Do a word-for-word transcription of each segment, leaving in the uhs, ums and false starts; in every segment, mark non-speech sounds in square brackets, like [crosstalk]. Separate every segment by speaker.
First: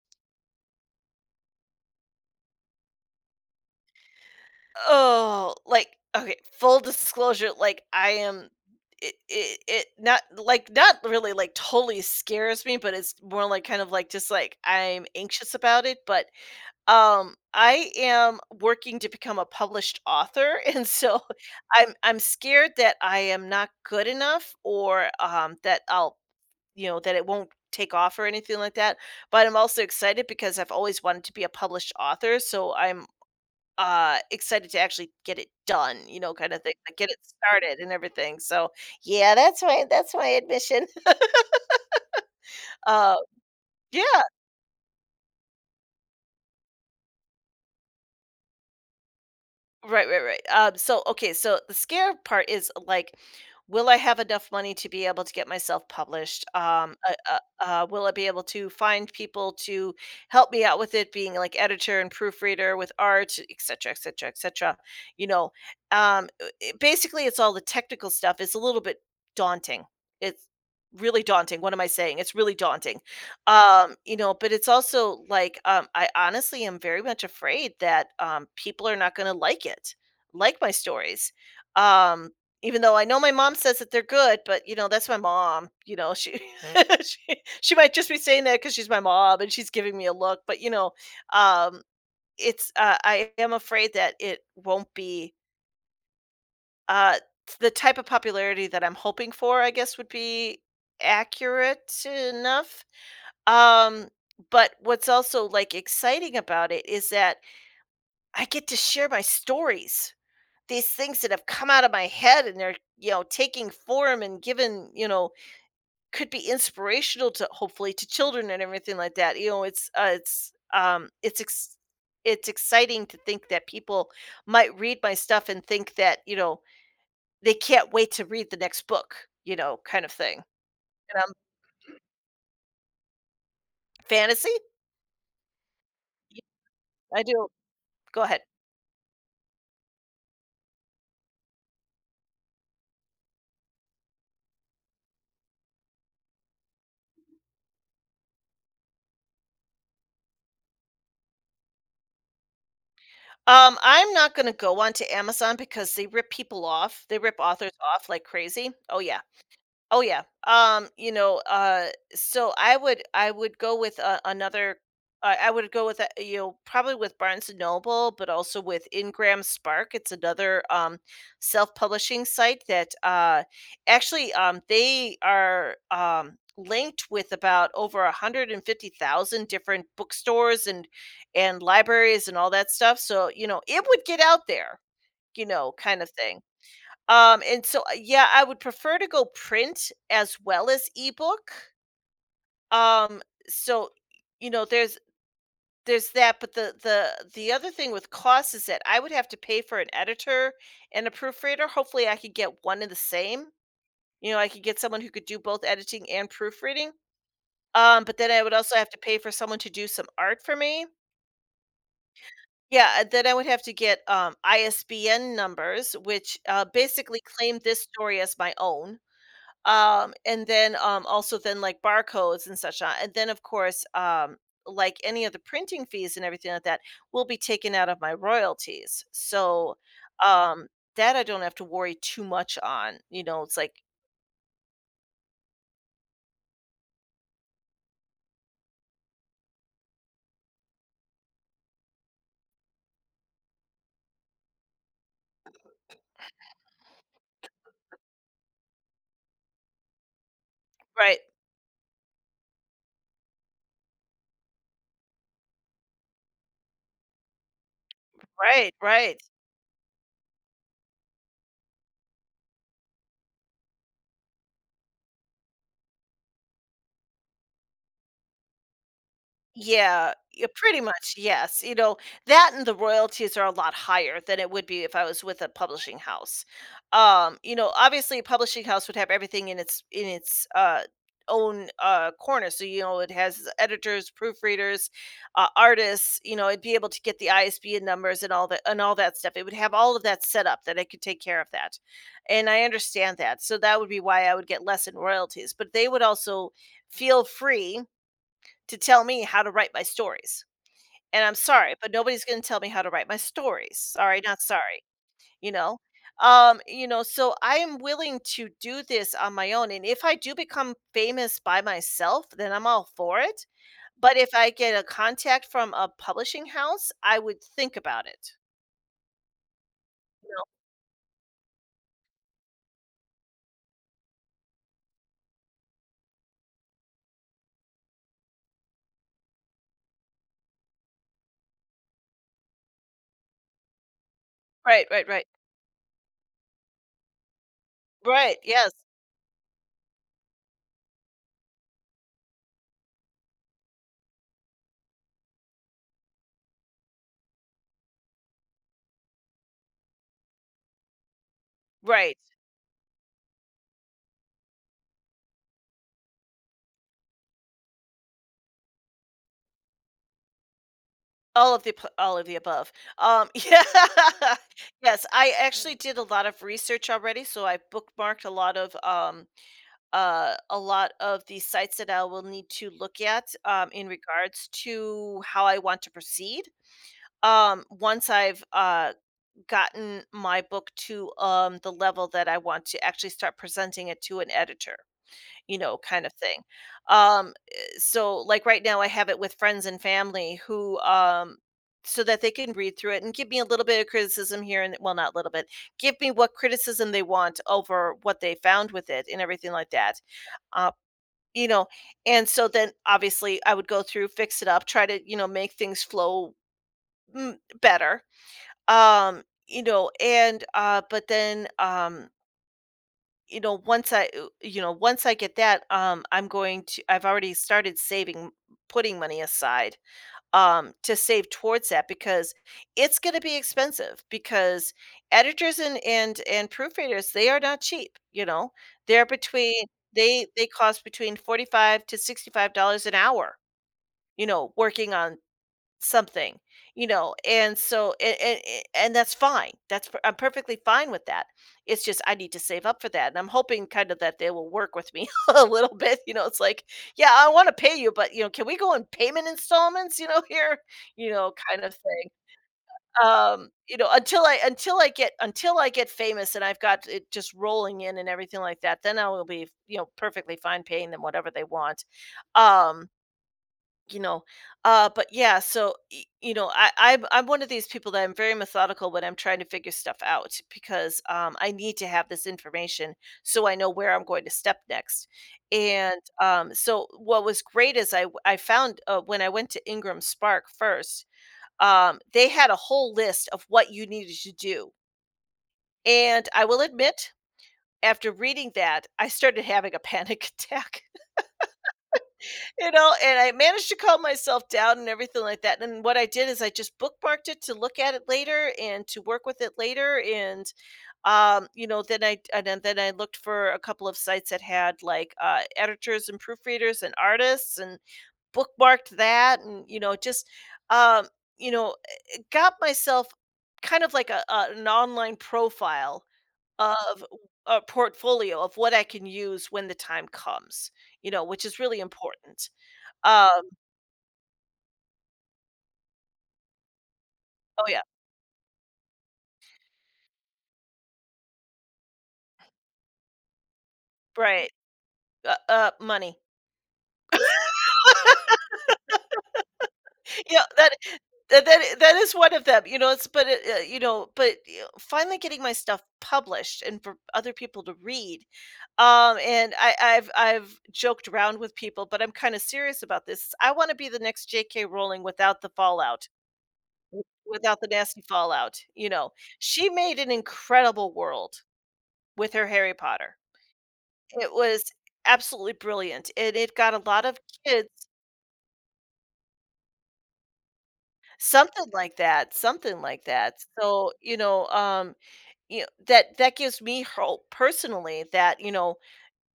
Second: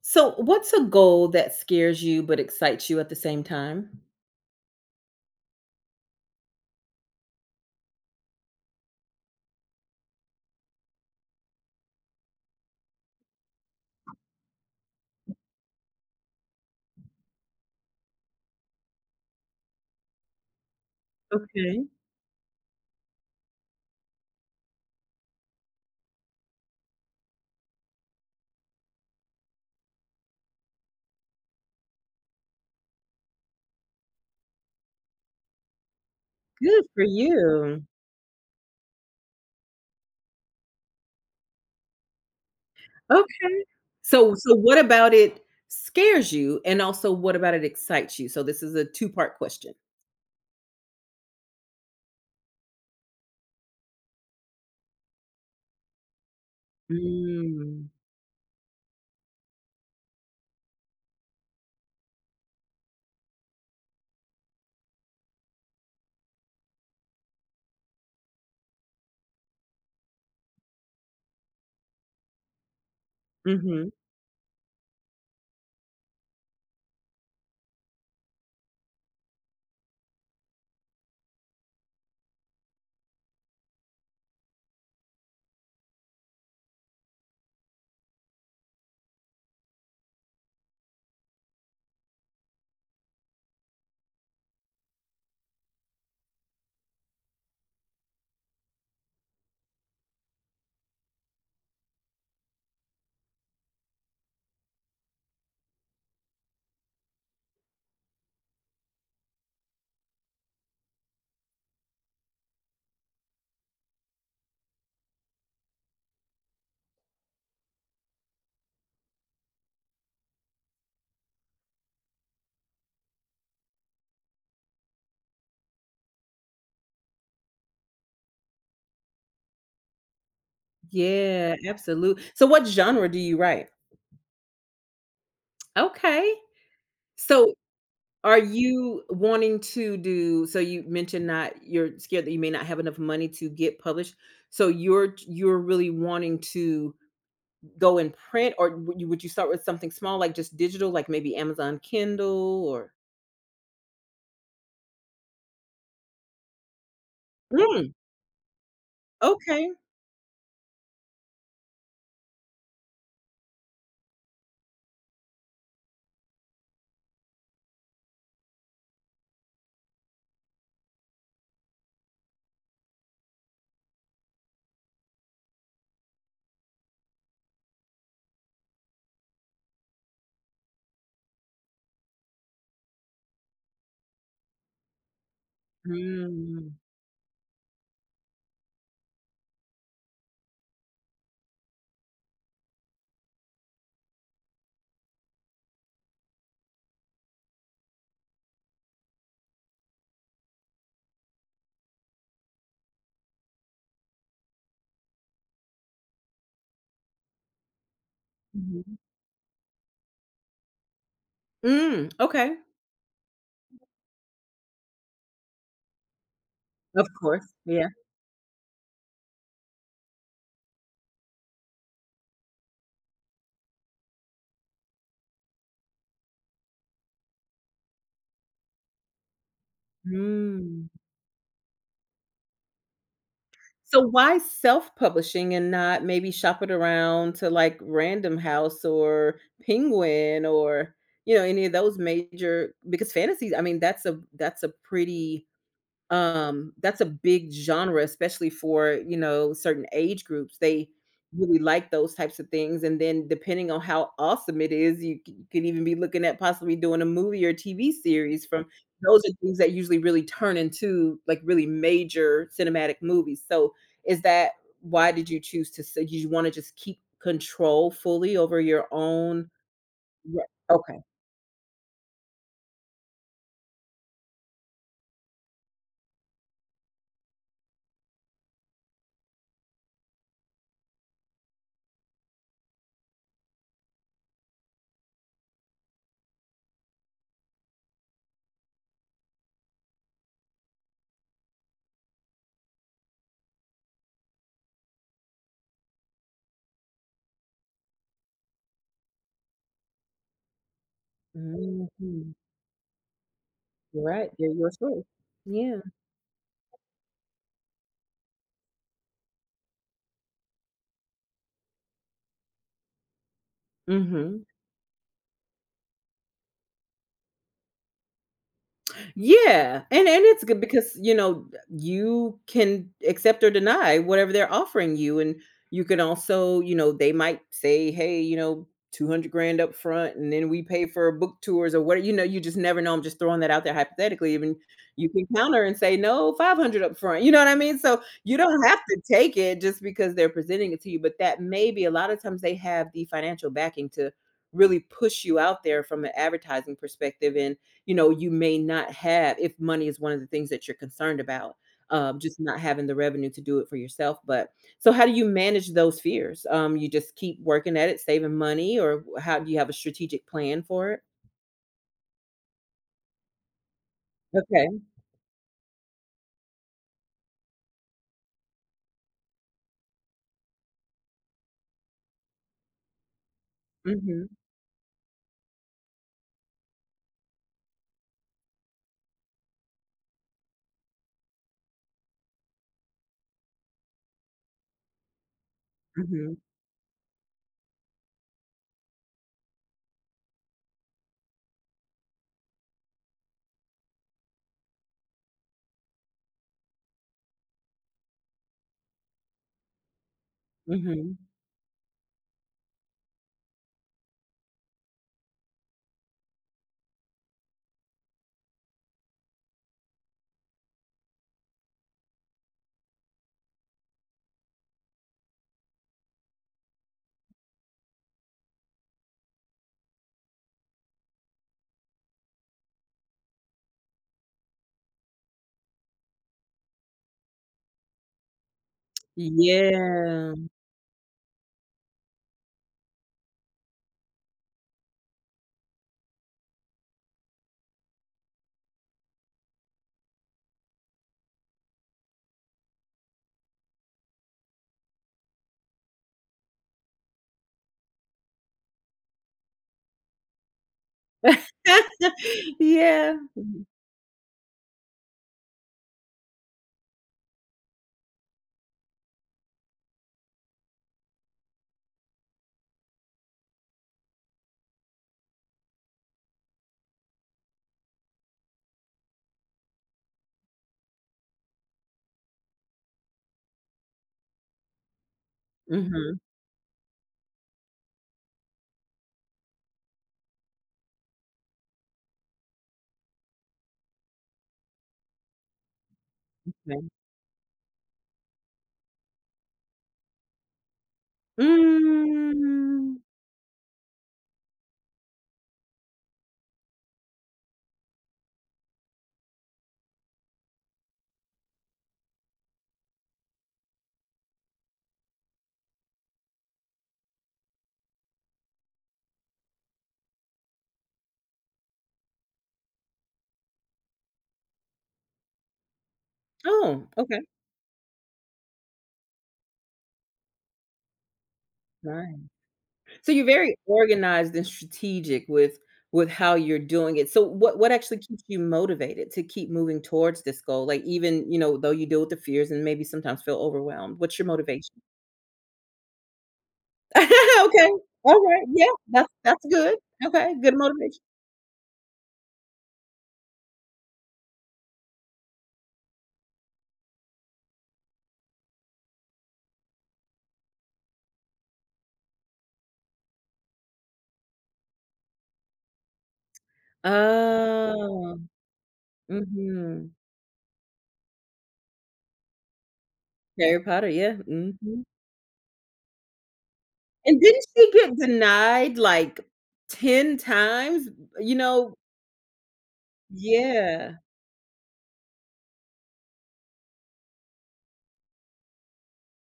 Speaker 1: So, what's a goal that scares you but excites you at the same time?
Speaker 2: Oh, like, okay, full disclosure, like, I am it it it not like, not really, like, totally scares me, but it's more like, kind of like, just like, I'm anxious about it, but, um, I am working to become a published author, [laughs] and so
Speaker 1: Okay,
Speaker 2: I'm I'm scared that I am not good enough or, um, that I'll you know, that it won't take off or anything like that, but I'm also excited because I've always wanted to be a published author, so I'm uh, excited to actually get it done, you know, kind of thing,
Speaker 1: good
Speaker 2: like,
Speaker 1: for
Speaker 2: get it started
Speaker 1: you.
Speaker 2: and everything, so, yeah, that's my that's my admission. [laughs] Uh,
Speaker 1: Okay.
Speaker 2: yeah.
Speaker 1: So so what about it scares you and also what about it excites you? So this is a two-part question.
Speaker 2: Right, right, right. Um, so okay, so the scare part is like, will I have enough money to be able to get myself published? Um, uh, uh, uh,
Speaker 1: Mm.
Speaker 2: will I be able to find people to help me out with it, being like editor and proofreader with art, et cetera, et cetera, et cetera? You know, um, uh, it- basically, it's all the technical stuff. It's a little bit daunting. It's really daunting. What am I saying? It's really daunting.
Speaker 1: Mhm.
Speaker 2: Um, you know, but it's also like, um, I honestly am very much afraid that, um, people are not gonna like it, like my stories. Um, Even though I know my mom says that they're good, but, you know, that's my mom, you know, she [laughs] she she might just be saying that because she's my mom and she's giving me a look, but, you know, um, it's, uh, I am afraid that it won't be, uh, the type of popularity that I'm hoping for, I guess, would be accurate enough. Um, but what's also, like, exciting about it is that I get to share my stories. These things that have come out of my head and they're, you know, taking form and given, you know, could be inspirational to hopefully to children and everything like that. You know, it's, uh, it's, um, it's ex it's exciting to think that people might read my stuff and think that, you know, they can't wait to read the next book, you know, kind of thing. And I'm
Speaker 1: Yeah, absolutely. So what genre do you write?
Speaker 2: fantasy?
Speaker 1: Okay.
Speaker 2: Y I am fantasy I do.
Speaker 1: So
Speaker 2: Go
Speaker 1: are
Speaker 2: ahead.
Speaker 1: you wanting to do so you mentioned not you're scared that you may not have enough money to get published. So you're you're really wanting to go in print, or would you would you start with something small, like just digital, like maybe Amazon Kindle or
Speaker 2: Um, I'm not gonna go onto Amazon because they rip people off. They rip authors
Speaker 1: Mm,
Speaker 2: off like crazy. Oh, yeah.
Speaker 1: okay.
Speaker 2: Oh yeah. Um, you know, uh so I would I would go with uh, another, uh, I would go with uh, you know, probably with Barnes and Noble, but also with Ingram Spark. It's another, um, self-publishing site that uh, actually, um, they are, um, linked with about over one hundred fifty thousand different bookstores and and libraries and all that stuff. So you know it would get out there, you know, kind of thing.
Speaker 1: Mm,
Speaker 2: Um, and so, uh, yeah, I would prefer to go print as well as ebook. Um, so, you know, there's there's that, but the the the other thing with cost is that I would have to pay for an editor and a proofreader. Hopefully, I could get one and the same. You know, I could get someone who could do both editing and proofreading. Um, but then I would also have
Speaker 1: mhm.
Speaker 2: to pay for someone to do some art for me.
Speaker 1: Mm, okay.
Speaker 2: Yeah, and then I would have to get, um, I S B N numbers, which uh,
Speaker 1: Of
Speaker 2: basically
Speaker 1: course,
Speaker 2: claim this
Speaker 1: yeah.
Speaker 2: story as my own, um and then, um also then like barcodes and such on, and then of course, um like any of the printing fees and everything like that will be taken out of my royalties, so um
Speaker 1: Mm.
Speaker 2: that I don't have to worry too much on, you know, it's like
Speaker 1: So why self-publishing and not maybe shop it around to, like, Random House or Penguin or, you know, any of those major because fantasy I mean, that's a that's a pretty um, that's a big genre, especially for, you know, certain age groups. They
Speaker 2: right
Speaker 1: really like those types of things, and then depending on how awesome it is, you c you could even be looking at possibly doing a movie or T V series from
Speaker 2: right right.
Speaker 1: those are things that usually really turn into, like, really major cinematic movies. So, is that why did you choose to say you wanna just keep control fully over your own
Speaker 2: Yeah,
Speaker 1: right.
Speaker 2: yeah, pretty
Speaker 1: Okay.
Speaker 2: much, yes. You know, that and the royalties are a lot higher than it would be if I was with a publishing house. Um, you know, obviously a publishing house would have everything in its in its uh own uh corner. So, you know, it has editors, proofreaders, uh, artists, you know, it'd be able to get the I S B N numbers and all that and all that stuff. It would have all of that set up that I could take care of that. And I understand that. So that would be why I would get less in royalties, but they would also feel free to tell me how to write my stories. And I'm sorry, but nobody's
Speaker 1: Mhm.
Speaker 2: gonna tell me how to write my stories. Sorry,
Speaker 1: Right,
Speaker 2: not
Speaker 1: they're your
Speaker 2: sorry,
Speaker 1: choice.
Speaker 2: you know?
Speaker 1: Yeah.
Speaker 2: Um, you know, so I am willing to do this on my own, and if I do become famous by myself, then I'm all for it. But if
Speaker 1: Mhm.
Speaker 2: I get a contact from a publishing house, I would think about it.
Speaker 1: Yeah, and and
Speaker 2: You know?
Speaker 1: it's good because, you know, you can accept or deny whatever they're offering you, and you can also, you know, they might say, "Hey, you know, two hundred grand up front, and then we pay for book tours," or what you know, you just never know, I'm just throwing that out there hypothetically, even
Speaker 2: Right, right,
Speaker 1: you can
Speaker 2: right.
Speaker 1: counter and say, "No, five hundred up front," you know what I mean? So, you
Speaker 2: Right,
Speaker 1: don't
Speaker 2: yes.
Speaker 1: have to take it just because they're presenting it to you, but that may be a lot of times they have the financial backing to really push you out there from an advertising perspective, and you know, you may not have if money is one of the things that you're concerned about, um,
Speaker 2: Right.
Speaker 1: just not having the revenue to do it for yourself. But so how do you manage those fears? Um, you just keep working at it, saving money, or how do you have a strategic plan for it?
Speaker 2: All of the p all of the above. Um, [laughs] yeah.
Speaker 1: Okay.
Speaker 2: Yes, I actually did a lot of research already, so I bookmarked a lot of, um, uh, a lot of the sites that I will need to look at, um, in
Speaker 1: Mhm.
Speaker 2: regards to how I want to proceed. Um, once I've, uh, gotten my book to, um, the level that I want to actually start presenting it to an editor, you know, kind of
Speaker 1: Mhm.
Speaker 2: thing. Um, eh, so like right now I have it with friends and family who um so that they can read through it and give me a little bit of criticism here, and well not a little bit, give me what criticism they want over what they found with it and everything like that, uh,
Speaker 1: Mhm.
Speaker 2: you know, and so then obviously I would go through, fix it up, try to you know make things flow, mm, better, um you know, and uh but then, um you know, once I, uh, you know, once I get that, um, I'm going to, I've already started saving, putting money aside, um, to save towards that because it's going to be expensive because editors and, and, and proofreaders, they are not cheap, you know, they're between, they,
Speaker 1: Yeah.
Speaker 2: they cost between forty-five to sixty-five dollars an hour, you know, working on something, you know, and so and and, and that's fine. That's per- I'm perfectly fine with that. It's just I need to save up for that, and I'm hoping kind of that they will work with me [laughs] a little bit. You know, it's like, yeah, I want to pay you, but you know, can we go in payment installments? You know, here, you know, kind of thing.
Speaker 1: [laughs] Yeah.
Speaker 2: Um, you know, until I until I get until I get famous and I've got it just rolling in and everything like that, then I will be you know perfectly fine paying them whatever they want. Um, you know, uh, but yeah, so y- you know, I, I'm I'm one of these people that I'm very methodical when I'm trying to figure stuff out because um, I need to have this information so I know where I'm going to step next. And
Speaker 1: Mhm.
Speaker 2: um, so, what was great is I w- I found uh, when I went to Ingram Spark first, um, they had a whole list of what you needed to do. And I will
Speaker 1: Okay.
Speaker 2: admit, after reading that, I started [laughs] having a panic [laughs] attack. You know,
Speaker 1: Mm.
Speaker 2: and I managed to calm myself down and everything like that, and what I did is I just bookmarked it to look at it later and to work with it later, and, um, you know, then I and then then I looked for a couple of sites that had, like, uh, editors and proofreaders and artists and bookmarked that and, you know, just, um, you know, got myself kind of like a a an online profile
Speaker 1: Oh,
Speaker 2: of
Speaker 1: okay.
Speaker 2: a portfolio of what I can use when the time comes, you know, which is really important.
Speaker 1: So you're
Speaker 2: Um
Speaker 1: very organized and strategic with with how you're doing it. So what
Speaker 2: Oh,
Speaker 1: what
Speaker 2: yeah.
Speaker 1: actually keeps you motivated to keep moving towards this goal? Like even, you know, though you deal with the fears and maybe sometimes feel overwhelmed, what's your
Speaker 2: Right.
Speaker 1: motivation?
Speaker 2: Uh, uh, money.
Speaker 1: [laughs] Okay. All right. Yeah, that's that's good. Okay,
Speaker 2: Yeah,
Speaker 1: good
Speaker 2: that
Speaker 1: motivation.
Speaker 2: that that that is one of them, you know, it's but, it, uh, you know, but, you know, finally getting my stuff published and for other people to read, um, and I I've I've joked around with people, but I'm kinda serious about this. Is I wanna be the next J K. Rowling without the fallout, w without the nasty
Speaker 1: Oh,
Speaker 2: fallout, you know. She
Speaker 1: mhm.
Speaker 2: made an incredible world with her Harry Potter.
Speaker 1: Harry Potter, yeah,
Speaker 2: It was
Speaker 1: mhm.
Speaker 2: absolutely brilliant, and it got a lot of
Speaker 1: And didn't
Speaker 2: kids.
Speaker 1: she get denied like ten times? You
Speaker 2: Something
Speaker 1: know?
Speaker 2: like that, something like that. So,
Speaker 1: Yeah.
Speaker 2: you know, um, you know, that that gives me hope personally that, you know,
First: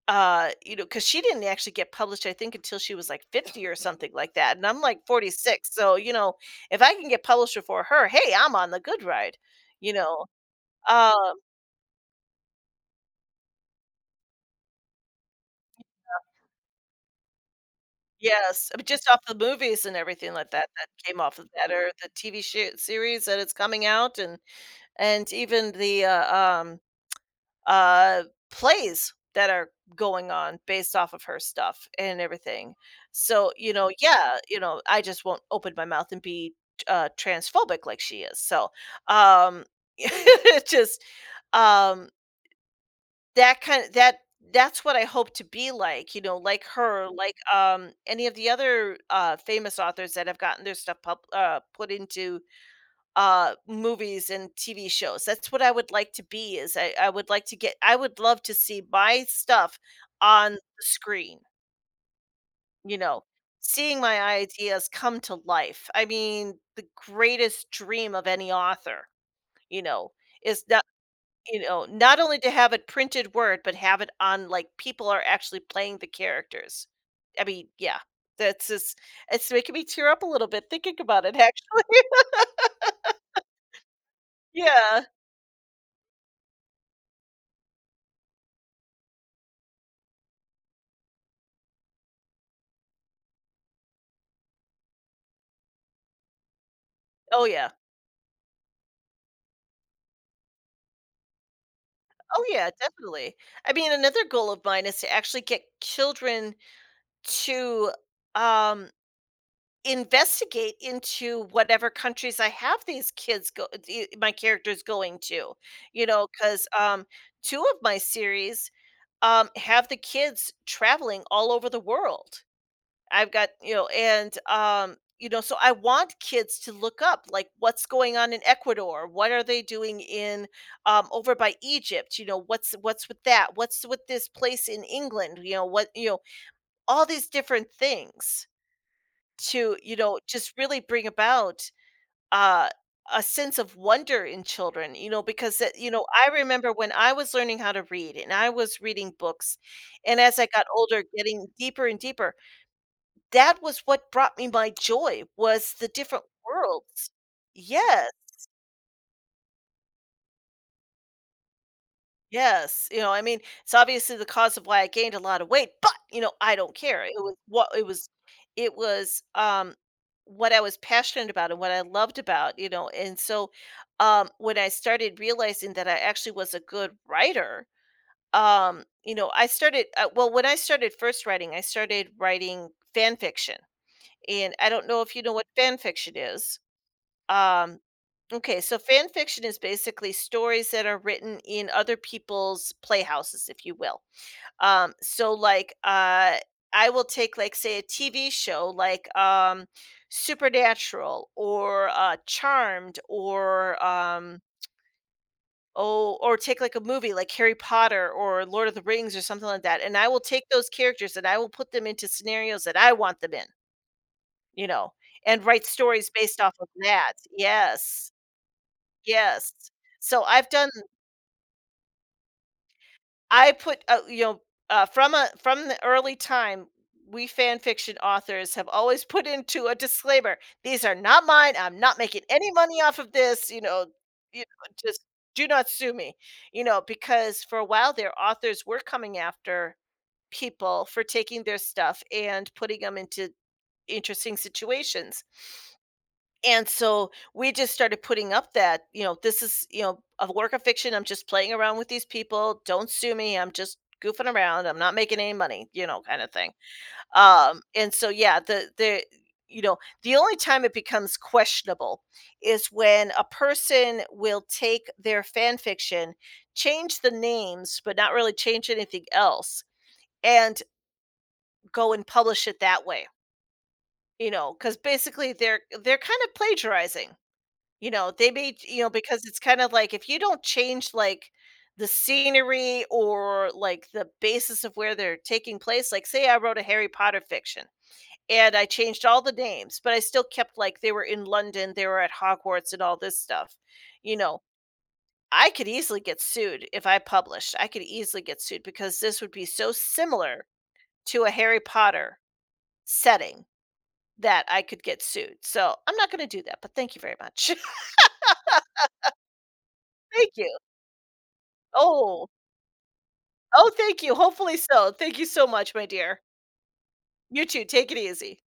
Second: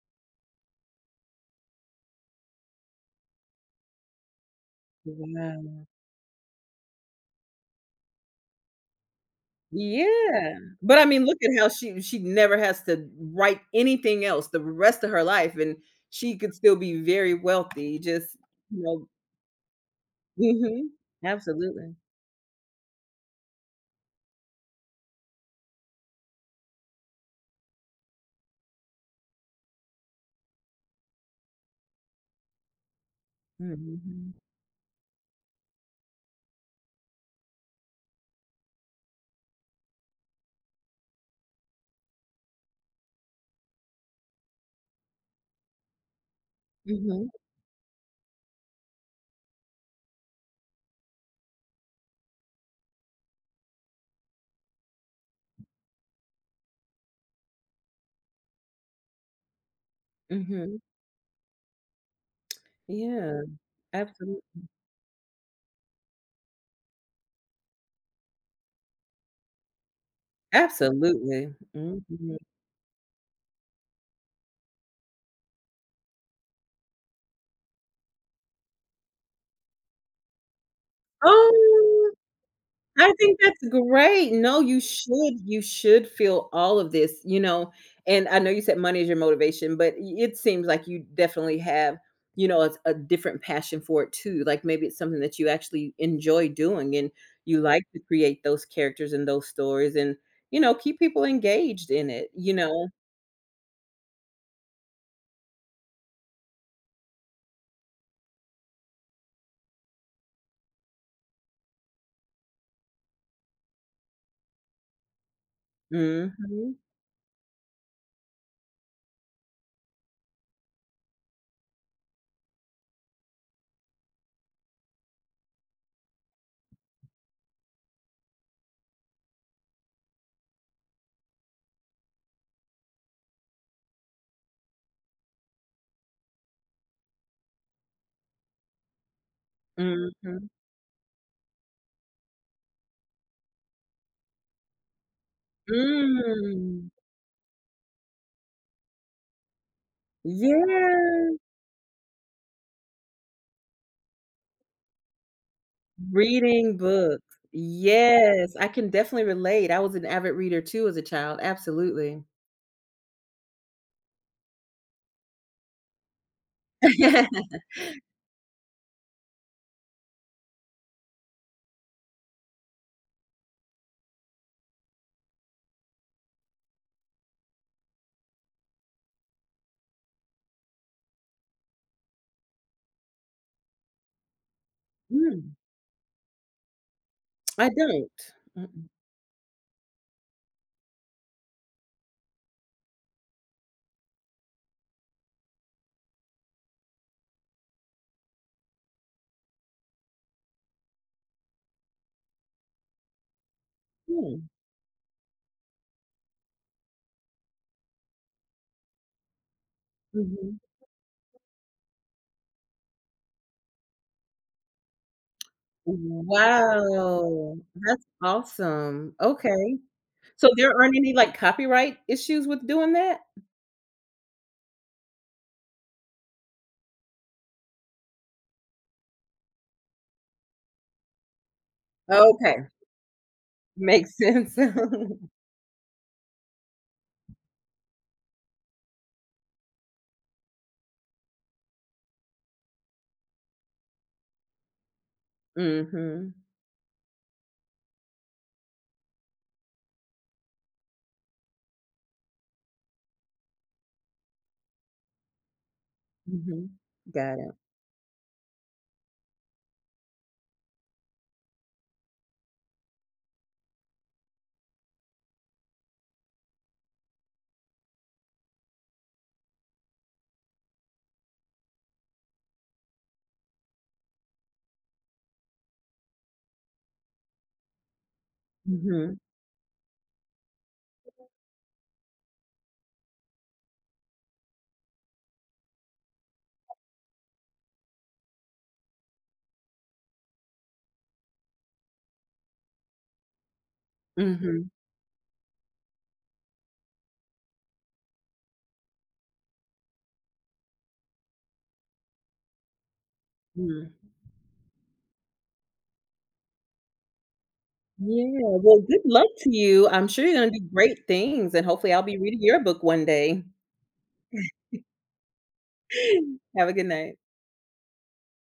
Speaker 2: uh, you know, because she didn't actually get published, I think, until she was, like, fifty or something like that, and I'm, like, forty-six,
Speaker 1: Wow.
Speaker 2: so, you know, if I can get published before her, hey, I'm on the good ride, you know?
Speaker 1: Yeah, but I mean,
Speaker 2: Um
Speaker 1: look at how she she never has to write anything else the rest of her life, and she could still be very wealthy, just,
Speaker 2: Yes, I
Speaker 1: you
Speaker 2: mean,
Speaker 1: know.
Speaker 2: just off the movies and everything like that that
Speaker 1: Mhm,
Speaker 2: came off of that or
Speaker 1: absolutely.
Speaker 2: the T V sh series that it's coming out, and and even the, uh, um uh plays that are going on based off of her stuff and everything. So, you know,
Speaker 1: Mhm,
Speaker 2: yeah, you know, I just won't open my mouth and be uh transphobic like she is. So, um [laughs] it's just um that kind of that that's what I hope to be like, you know, like her,
Speaker 1: mhm,
Speaker 2: like um any of the other uh famous authors that have gotten their stuff pub- uh put into uh movies and T V shows. That's what I would like to be, is i i would like to get I would love to see my stuff on the
Speaker 1: mhm.
Speaker 2: screen, you know
Speaker 1: Yeah,
Speaker 2: seeing my
Speaker 1: absolutely,
Speaker 2: ideas come to life. I mean, the greatest dream of any author, you know is not,
Speaker 1: absolutely,
Speaker 2: you know
Speaker 1: mhm.
Speaker 2: not only to have it printed word, but have it on like people are actually playing the characters. I mean, yeah, that's just, it's making me tear up a little bit thinking about it actually.
Speaker 1: Oh!
Speaker 2: [laughs]
Speaker 1: I think that's great. No, you
Speaker 2: Yeah.
Speaker 1: should you should feel all of this, you know, and I know you said money is your motivation, but y- it seems like you definitely have, you know, a, a different passion for it too. Like maybe it's something that you actually enjoy doing and
Speaker 2: Oh,
Speaker 1: you
Speaker 2: yeah.
Speaker 1: like to create those characters and those stories and, you know, keep people engaged in it,
Speaker 2: Oh,
Speaker 1: you
Speaker 2: yeah,
Speaker 1: know.
Speaker 2: definitely. I mean, another goal of mine is to actually get children to, um, investigate into whatever countries I have these kids go the my characters going to, you know, 'cause,
Speaker 1: Mhm.
Speaker 2: um, two of my series, um, have the kids traveling all over the world. I've got, you know, and, um, you know, so I want kids to look up like what's going on in Ecuador, what are they doing in, um over by Egypt, you know, what's what's with that, what's with this place in England, you know, what, you know, all these different things to, you know,
Speaker 1: Mhm.
Speaker 2: just really bring about uh a sense of wonder in children, you know, because it, you know, I remember
Speaker 1: Mm.
Speaker 2: when I was learning how to read and I was reading books, and as I got older,
Speaker 1: Yeah.
Speaker 2: getting deeper and deeper, that was what brought me my joy, was the different
Speaker 1: Reading
Speaker 2: worlds.
Speaker 1: books.
Speaker 2: Yes,
Speaker 1: Yes, I can definitely relate. I was an avid reader too as a child, absolutely.
Speaker 2: yes, you know, I mean, it's obviously the cause of why I gained a lot of weight, but, you know, I don't care. It was
Speaker 1: [laughs]
Speaker 2: what it was. It was, um, what I was passionate about and what I loved about, you know, and so, um, when I started realizing that I actually was a good writer, um, you know, I started uh, well, when I started first writing, I started writing fan fiction, and I don't know if you know what
Speaker 1: Mm,
Speaker 2: fan fiction is.
Speaker 1: I
Speaker 2: Um
Speaker 1: don't.
Speaker 2: Okay, so
Speaker 1: Mm-mm.
Speaker 2: fan fiction is basically stories that are written in other people's playhouses, if you will. Um, so like uh I will take, like, say a T V show like um Supernatural or uh Charmed or um
Speaker 1: Hmm,
Speaker 2: oh, or take like a movie like Harry Potter or Lord of the Rings or something like that. And I will take
Speaker 1: mhm.
Speaker 2: those characters and I will put them into scenarios that I want them in, you know, and write stories based off of that.
Speaker 1: Wow, that's
Speaker 2: Yes.
Speaker 1: awesome.
Speaker 2: Yes.
Speaker 1: Okay.
Speaker 2: So
Speaker 1: So
Speaker 2: I've done
Speaker 1: there aren't any, like, copyright issues with doing that?
Speaker 2: I put, uh, you know, uh, from a from the early time, we fan fiction authors have always put into a disclaimer: "These are not mine. I'm not making any
Speaker 1: Okay,
Speaker 2: money off of this." You know,
Speaker 1: makes
Speaker 2: you
Speaker 1: sense.
Speaker 2: know, just
Speaker 1: [laughs]
Speaker 2: do not sue me. You know, because for a while their authors were coming after people for taking their stuff and putting them into interesting situations.
Speaker 1: Mhm,
Speaker 2: And so we just started putting up that, you know, this is, you know, a work of fiction. I'm just playing around with these people. Don't sue me. I'm just goofing around. I'm not making any money, you know, kind of thing.
Speaker 1: mhm. Got it.
Speaker 2: Um, and so, yeah, the the you know, the only time it becomes questionable is when a person will take their fan fiction, change the names, but not really change anything else, and go and publish it that way. You know, because basically they're they're kind of plagiarizing, you know, they may, you know,
Speaker 1: Mhm,
Speaker 2: because it's kind of like if you don't change like the scenery or like the basis of where they're taking place. Like say I wrote a Harry Potter fiction and I changed all the names, but I still kept like they were in London, they were at Hogwarts, and all this stuff. You know,
Speaker 1: mhm,
Speaker 2: I could easily get sued if I published. I could easily get sued because this would be so similar to a Harry Potter setting
Speaker 1: mhm.
Speaker 2: that I could get sued. So I'm not going to do that, but thank you very much.
Speaker 1: Yeah, well, good luck to you. I'm
Speaker 2: [laughs]
Speaker 1: sure you're
Speaker 2: Thank
Speaker 1: gonna
Speaker 2: you.
Speaker 1: do great things, and hopefully I'll be
Speaker 2: Oh,
Speaker 1: reading your book one day.
Speaker 2: oh, thank you. Hopefully so. Thank you so much, my dear.
Speaker 1: [laughs] Have a good night.
Speaker 2: You too. Take it easy.